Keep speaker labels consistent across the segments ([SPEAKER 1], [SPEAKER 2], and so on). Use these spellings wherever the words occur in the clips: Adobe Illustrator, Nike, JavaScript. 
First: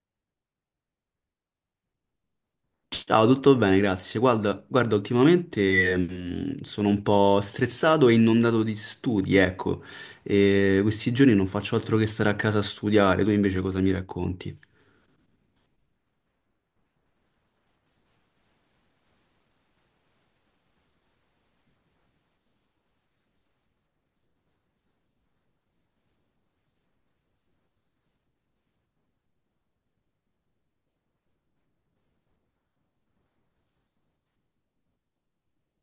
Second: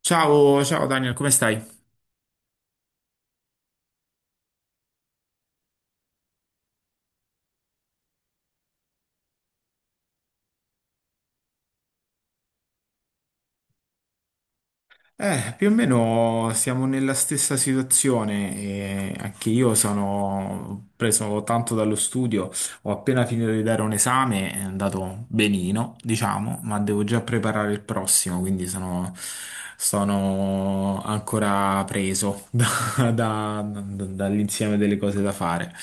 [SPEAKER 1] Ciao, ciao Daniel, come stai?
[SPEAKER 2] Ciao, tutto bene, grazie. Guarda, guarda, ultimamente sono un po' stressato e inondato di studi, ecco. E questi giorni non faccio altro che stare a casa a studiare. Tu invece cosa mi racconti?
[SPEAKER 1] Più o meno siamo nella stessa situazione e anche io sono preso tanto dallo studio, ho appena finito di dare un esame, è andato benino, diciamo, ma devo già preparare il prossimo, quindi sono ancora preso dall'insieme delle cose da fare.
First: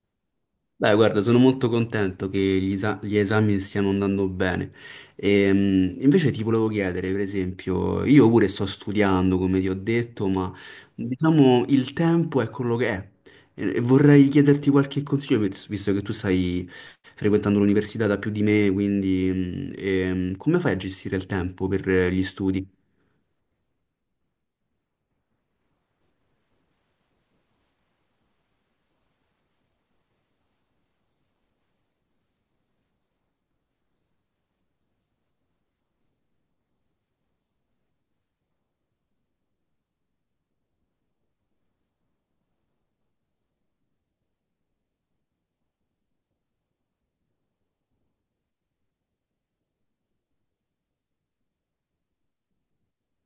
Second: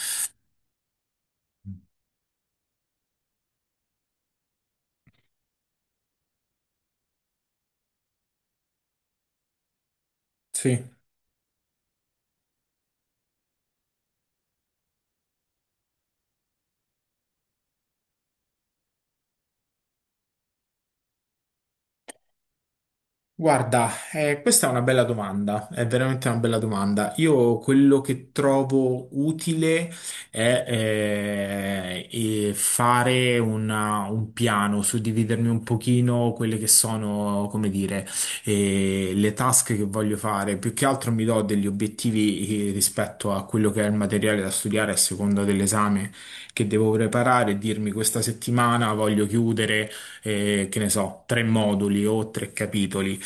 [SPEAKER 2] Beh, guarda, sono molto contento che gli esami stiano andando bene. Invece ti volevo chiedere, per esempio, io pure sto studiando, come ti ho detto, ma
[SPEAKER 1] Sì.
[SPEAKER 2] diciamo il tempo è quello che è. E vorrei chiederti qualche consiglio, visto che tu stai frequentando l'università da più di me, quindi come fai a gestire il tempo per gli studi?
[SPEAKER 1] Guarda, questa è una bella domanda, è veramente una bella domanda. Io quello che trovo utile è fare un piano, suddividermi un pochino quelle che sono, come dire, le task che voglio fare. Più che altro mi do degli obiettivi, rispetto a quello che è il materiale da studiare a seconda dell'esame che devo preparare e dirmi questa settimana voglio chiudere che ne so, tre moduli o tre capitoli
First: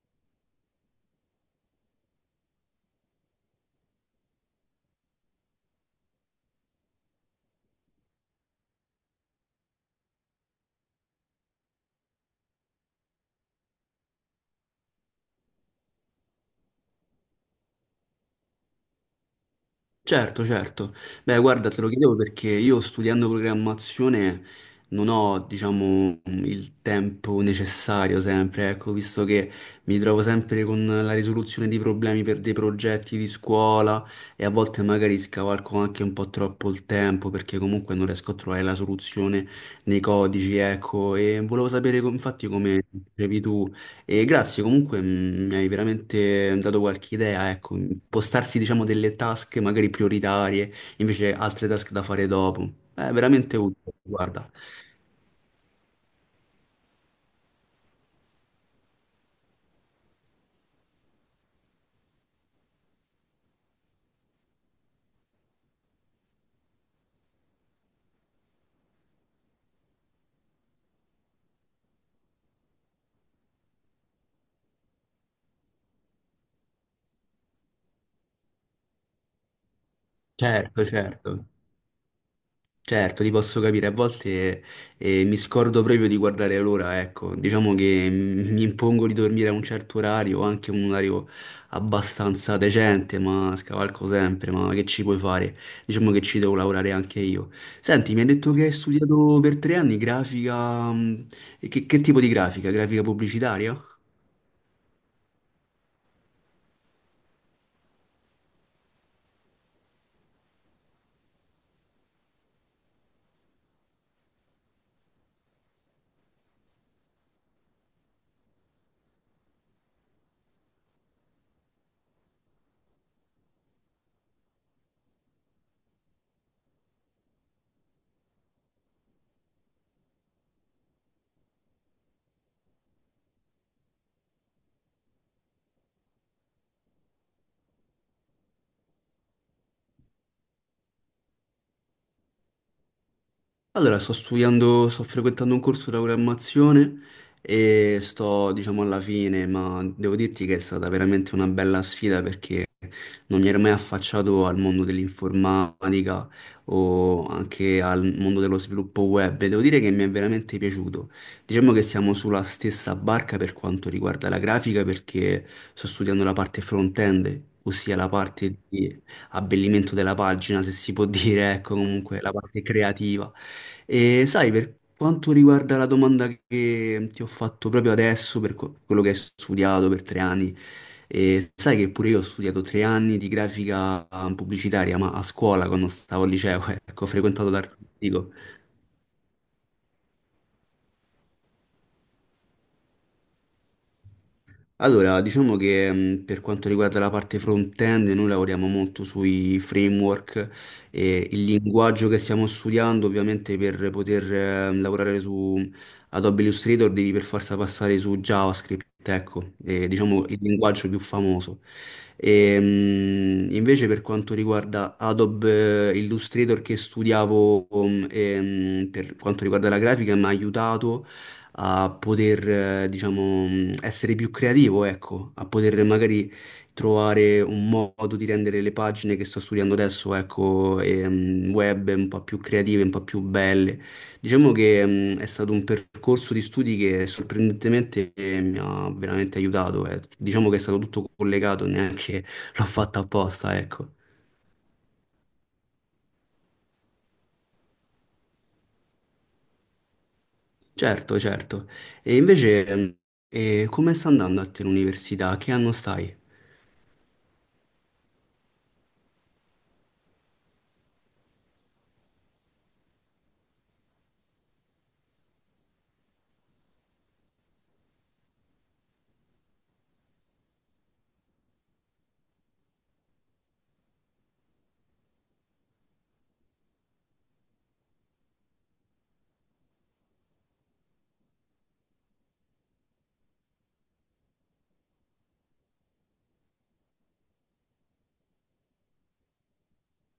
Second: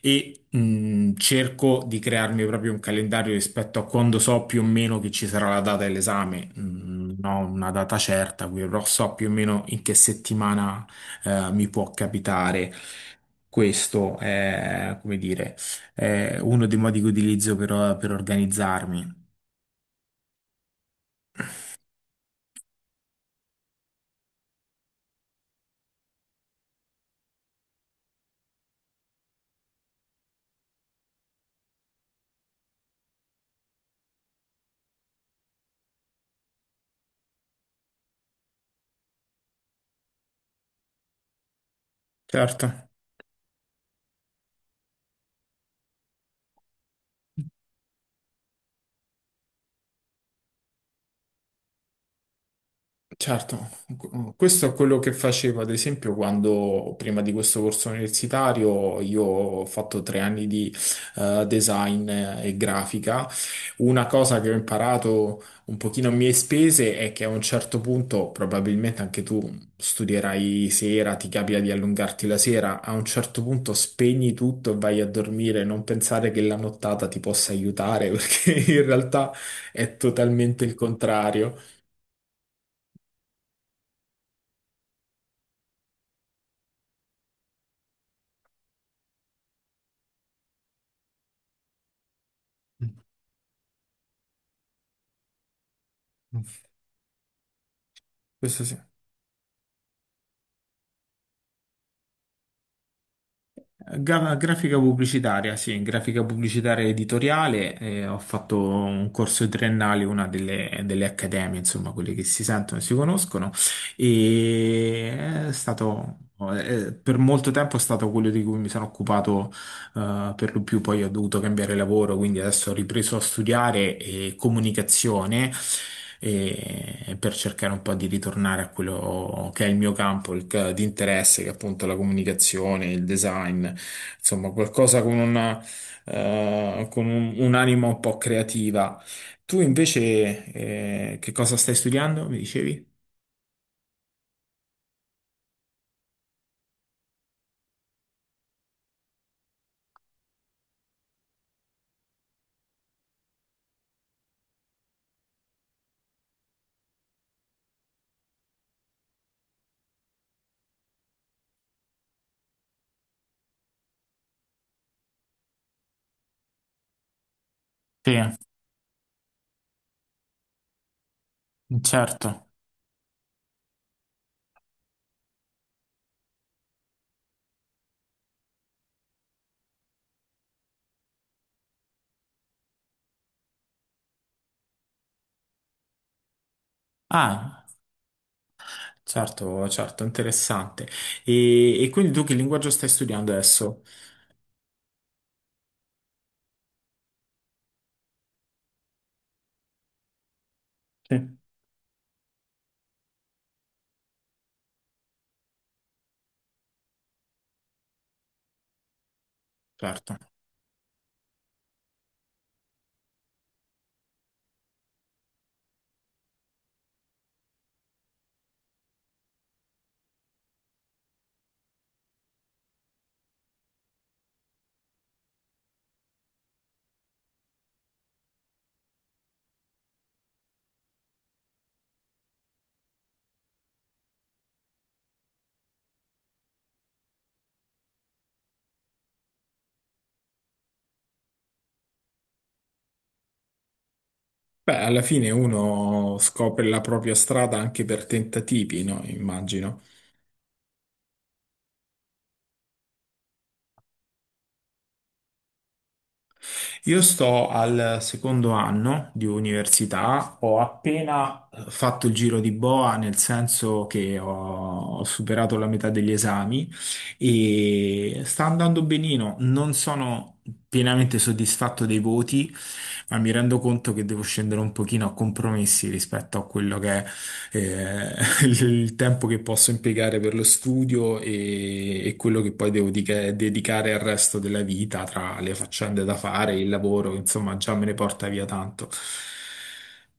[SPEAKER 1] e cerco di crearmi proprio un calendario rispetto a quando so più o meno che ci sarà la data dell'esame. Non ho una data certa, quindi però so più o meno in che settimana mi può capitare. Questo è, come dire, è uno dei modi che utilizzo per organizzarmi.
[SPEAKER 2] Certo, certo. Beh, guarda, te lo chiedevo perché io studiando programmazione non ho, diciamo, il tempo necessario sempre, ecco, visto che mi trovo sempre con la risoluzione di problemi per dei progetti di scuola e a volte magari scavalco anche un po' troppo il tempo perché comunque non riesco a trovare la soluzione nei codici, ecco, e volevo sapere infatti
[SPEAKER 1] Certo.
[SPEAKER 2] come dicevi tu. E grazie, comunque mi hai veramente dato qualche idea, ecco, impostarsi diciamo delle task magari prioritarie, invece altre task da fare dopo. È
[SPEAKER 1] Certo,
[SPEAKER 2] veramente utile, guarda.
[SPEAKER 1] questo è quello che facevo ad esempio quando prima di questo corso universitario io ho fatto 3 anni di design e grafica. Una cosa che ho imparato un pochino a mie spese è che a un certo punto, probabilmente anche tu studierai sera, ti capita di allungarti la sera, a un certo punto spegni tutto e vai a dormire, non pensare che la nottata ti possa aiutare perché in realtà è totalmente il
[SPEAKER 2] Certo, certo.
[SPEAKER 1] contrario.
[SPEAKER 2] Certo, ti posso capire, a volte mi scordo proprio di guardare l'ora, ecco, diciamo che mi impongo di dormire a un certo orario, anche un orario abbastanza decente, ma scavalco sempre, ma che ci puoi fare? Diciamo che ci
[SPEAKER 1] Mm.
[SPEAKER 2] devo lavorare anche io. Senti, mi hai detto
[SPEAKER 1] Questo
[SPEAKER 2] che hai
[SPEAKER 1] sì.
[SPEAKER 2] studiato per 3 anni grafica, e che tipo di grafica? Grafica pubblicitaria?
[SPEAKER 1] Grafica pubblicitaria, sì, grafica pubblicitaria editoriale, ho fatto un corso triennale, una delle, delle accademie, insomma, quelle che si sentono e si conoscono, e è stato, per molto tempo è stato quello di cui mi sono occupato per lo più poi ho dovuto cambiare lavoro, quindi adesso ho ripreso a studiare comunicazione per cercare un po' di ritornare a quello che è il mio campo di interesse, che è appunto la comunicazione, il design, insomma qualcosa con una, con un'anima un po' creativa. Tu invece che cosa stai studiando, mi dicevi?
[SPEAKER 2] Allora, sto studiando, sto frequentando un corso di programmazione e sto, diciamo, alla fine, ma devo dirti che è stata veramente una bella sfida perché non mi ero mai affacciato al mondo dell'informatica o anche al mondo dello sviluppo web e devo dire che mi è veramente piaciuto. Diciamo che siamo sulla stessa barca per quanto riguarda la grafica perché sto studiando la parte front-end, ossia la
[SPEAKER 1] Sì,
[SPEAKER 2] parte di abbellimento della pagina, se si può dire, ecco, comunque la
[SPEAKER 1] certo.
[SPEAKER 2] parte creativa. E sai, per quanto riguarda la domanda che ti ho fatto proprio adesso, per quello che hai studiato per 3 anni, e sai che pure io ho studiato 3 anni di grafica pubblicitaria, ma a scuola quando stavo al liceo, ecco, ho frequentato
[SPEAKER 1] Ah.
[SPEAKER 2] l'artistico.
[SPEAKER 1] Certo, certo, interessante. E quindi tu che linguaggio stai studiando adesso?
[SPEAKER 2] Allora, diciamo che per quanto riguarda la parte front-end, noi lavoriamo molto sui framework e
[SPEAKER 1] Sì.
[SPEAKER 2] il linguaggio che stiamo studiando, ovviamente per poter lavorare su Adobe Illustrator devi per forza passare su JavaScript, ecco,
[SPEAKER 1] Certo.
[SPEAKER 2] diciamo il linguaggio più famoso. E, invece per quanto riguarda Adobe Illustrator che studiavo, per quanto riguarda la grafica, mi ha aiutato a poter, diciamo, essere più creativo, ecco, a poter magari trovare un modo di rendere le pagine che sto studiando adesso, ecco, e, web un po' più creative, un po' più belle. Diciamo che è stato un percorso di studi che sorprendentemente mi ha veramente aiutato, eh. Diciamo che è stato tutto collegato, neanche l'ho fatta apposta, ecco.
[SPEAKER 1] Beh, alla fine uno scopre la propria strada anche per tentativi, no? Immagino.
[SPEAKER 2] Certo, certo. E invece, come sta andando a te l'università? Che anno stai?
[SPEAKER 1] Io sto al secondo anno di università, ho appena fatto il giro di boa, nel senso che ho superato la metà degli esami e sta andando benino. Non sono pienamente soddisfatto dei voti, ma mi rendo conto che devo scendere un pochino a compromessi rispetto a quello che è, eh, il tempo che posso impiegare per lo studio e quello che poi devo dedicare al resto della vita, tra le faccende da fare, il lavoro, insomma, già me ne porta via tanto.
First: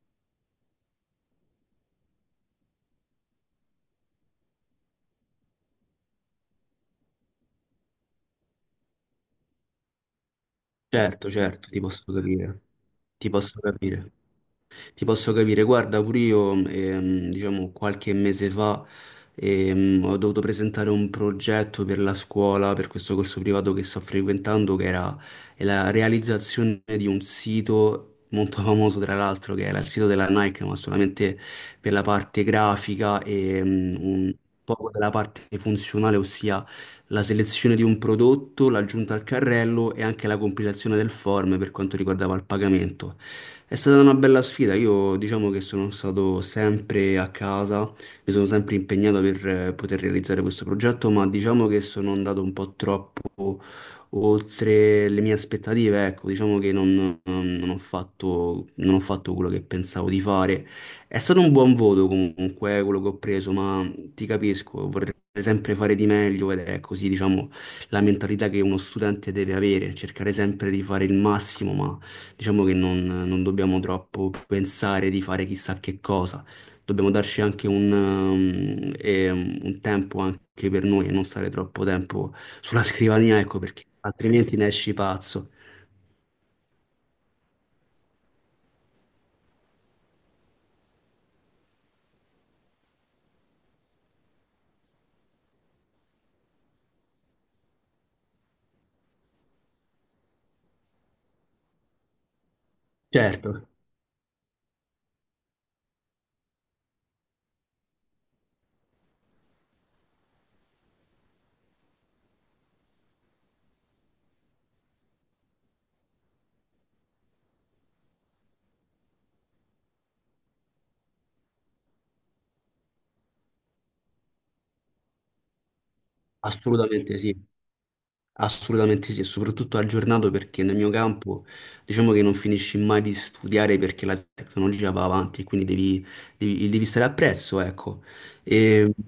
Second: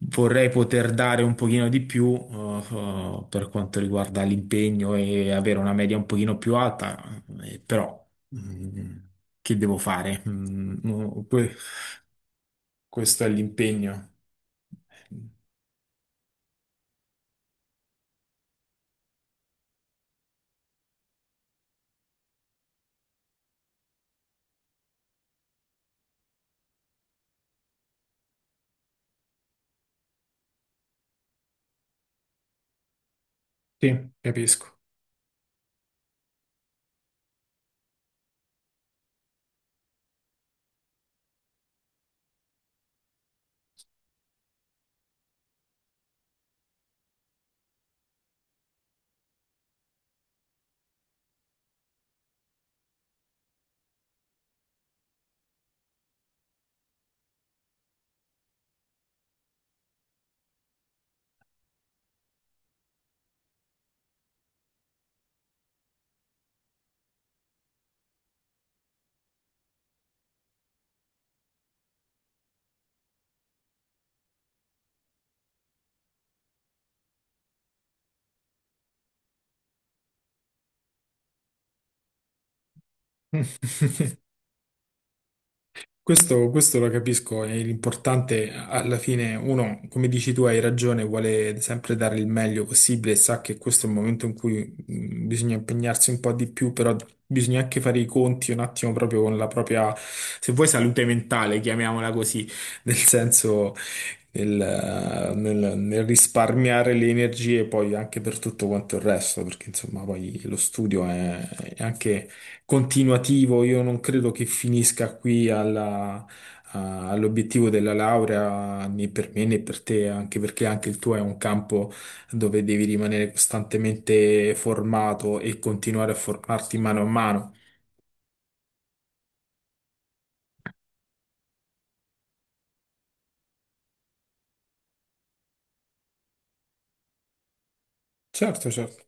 [SPEAKER 1] Vorrei poter dare un pochino di più, per quanto riguarda l'impegno e avere una media un pochino più alta, però, mm, che devo fare? Mm, no,
[SPEAKER 2] Certo, certo, ti posso capire,
[SPEAKER 1] questo è
[SPEAKER 2] ti posso
[SPEAKER 1] l'impegno.
[SPEAKER 2] capire, ti posso capire. Guarda, pure io, diciamo, qualche mese fa ho dovuto presentare un progetto per la scuola, per questo corso privato che sto frequentando, che era è la realizzazione di un sito. Molto famoso tra l'altro che era il sito della Nike, ma solamente per la parte grafica e
[SPEAKER 1] Sì,
[SPEAKER 2] un
[SPEAKER 1] capisco.
[SPEAKER 2] poco della parte funzionale, ossia la selezione di un prodotto, l'aggiunta al carrello e anche la compilazione del form per quanto riguardava il pagamento. È stata una bella sfida, io diciamo che sono stato sempre a casa, mi sono sempre impegnato per poter realizzare questo progetto, ma diciamo che sono andato un po' troppo oltre le mie aspettative, ecco, diciamo che non ho fatto quello che pensavo di fare. È stato un buon voto comunque quello che ho preso, ma ti capisco, vorrei sempre fare di meglio ed è così, diciamo, la mentalità che uno studente deve avere, cercare sempre di fare il massimo. Ma diciamo che non dobbiamo troppo pensare di fare chissà che cosa, dobbiamo darci anche un tempo anche per noi e non stare troppo tempo sulla scrivania, ecco, perché altrimenti ne esci pazzo.
[SPEAKER 1] Questo lo capisco, e l'importante alla fine, uno, come dici tu, hai ragione, vuole sempre dare il meglio possibile, sa che questo è il momento in cui bisogna impegnarsi un po' di più, però bisogna anche fare i conti un attimo proprio con la propria, se vuoi, salute mentale, chiamiamola così, nel
[SPEAKER 2] Certo,
[SPEAKER 1] senso nel risparmiare le energie poi anche per tutto quanto il resto, perché insomma poi lo studio è anche continuativo, io non credo che finisca qui all'obiettivo della laurea né per me né per te, anche perché anche il tuo è un campo dove devi rimanere costantemente formato e continuare a formarti mano a
[SPEAKER 2] assolutamente sì.
[SPEAKER 1] mano.
[SPEAKER 2] Assolutamente sì, e soprattutto aggiornato perché nel mio campo diciamo che non finisci mai di studiare perché la tecnologia va avanti e quindi devi, devi stare appresso, ecco.
[SPEAKER 1] Certo,
[SPEAKER 2] E
[SPEAKER 1] certo.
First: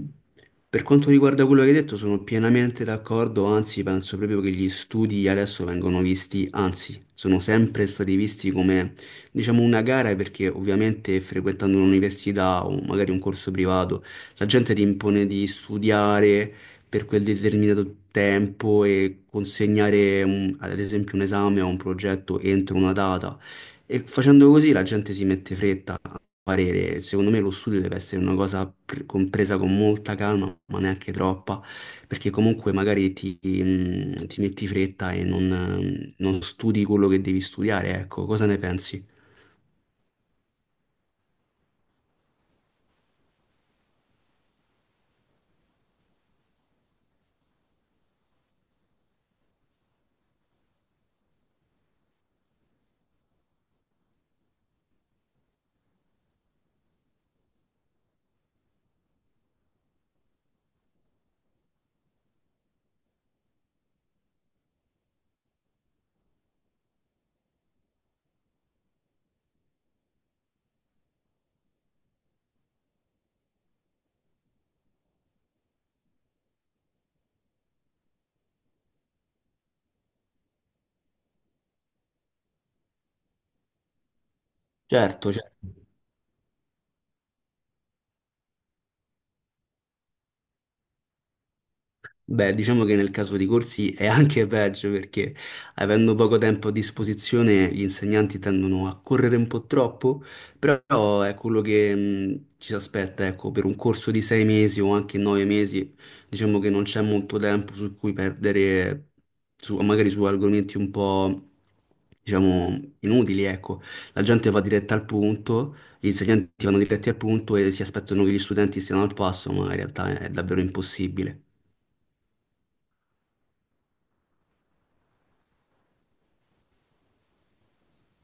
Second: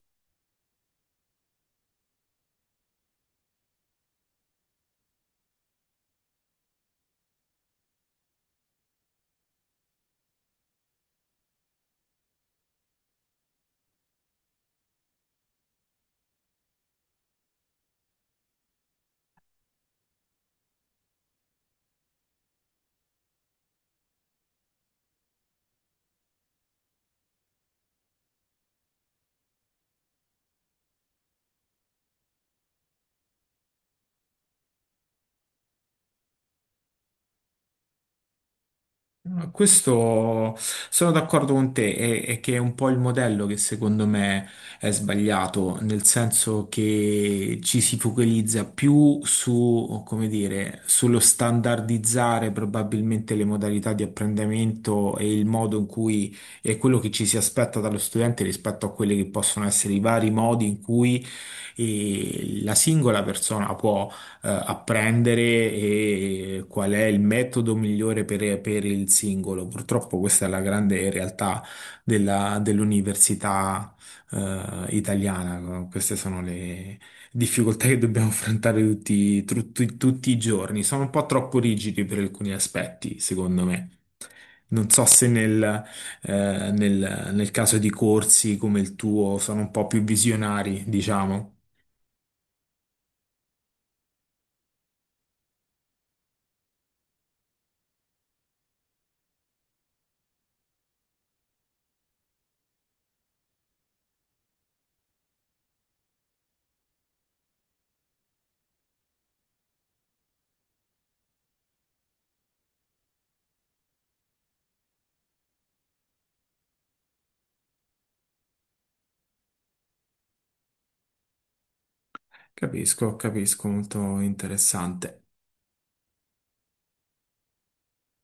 [SPEAKER 2] per quanto riguarda quello che hai detto sono pienamente d'accordo, anzi penso proprio che gli studi adesso vengono visti, anzi sono sempre stati visti come diciamo una gara, perché ovviamente frequentando un'università o magari un corso privato la gente ti impone di studiare per quel determinato tempo e consegnare ad esempio un esame o un progetto entro una data. E facendo così la gente si mette fretta a parere. Secondo me lo studio deve essere una cosa compresa con molta calma, ma neanche troppa, perché comunque magari ti, ti metti fretta e non studi quello che devi studiare, ecco, cosa ne pensi?
[SPEAKER 1] No, questo sono d'accordo con te, è che è un po' il modello che secondo me è sbagliato, nel senso che ci si focalizza più su, come dire, sullo standardizzare probabilmente le modalità di apprendimento e il modo in cui è quello che ci si aspetta dallo studente rispetto a quelli che possono essere i vari modi in cui la singola persona può apprendere e qual è il metodo migliore per il singolo. Purtroppo questa è la grande realtà dell'università italiana. Queste sono le difficoltà che dobbiamo affrontare tutti, tutti tutti i giorni. Sono un po' troppo rigidi per alcuni aspetti, secondo me. Non so se
[SPEAKER 2] Certo,
[SPEAKER 1] nel,
[SPEAKER 2] certo.
[SPEAKER 1] eh, nel nel caso di corsi come il tuo sono un po' più visionari, diciamo.
[SPEAKER 2] Beh, diciamo che nel caso di corsi è anche peggio perché avendo poco tempo a disposizione gli insegnanti tendono a correre un po' troppo, però è quello che ci si aspetta, ecco, per un corso di 6 mesi o anche 9 mesi, diciamo che non c'è molto tempo su cui perdere, su- magari su argomenti un po', diciamo, inutili, ecco. La gente va diretta al punto, gli insegnanti vanno diretti al punto e si aspettano che gli studenti siano al passo, ma in realtà è davvero impossibile.
[SPEAKER 1] Capisco, capisco, molto interessante.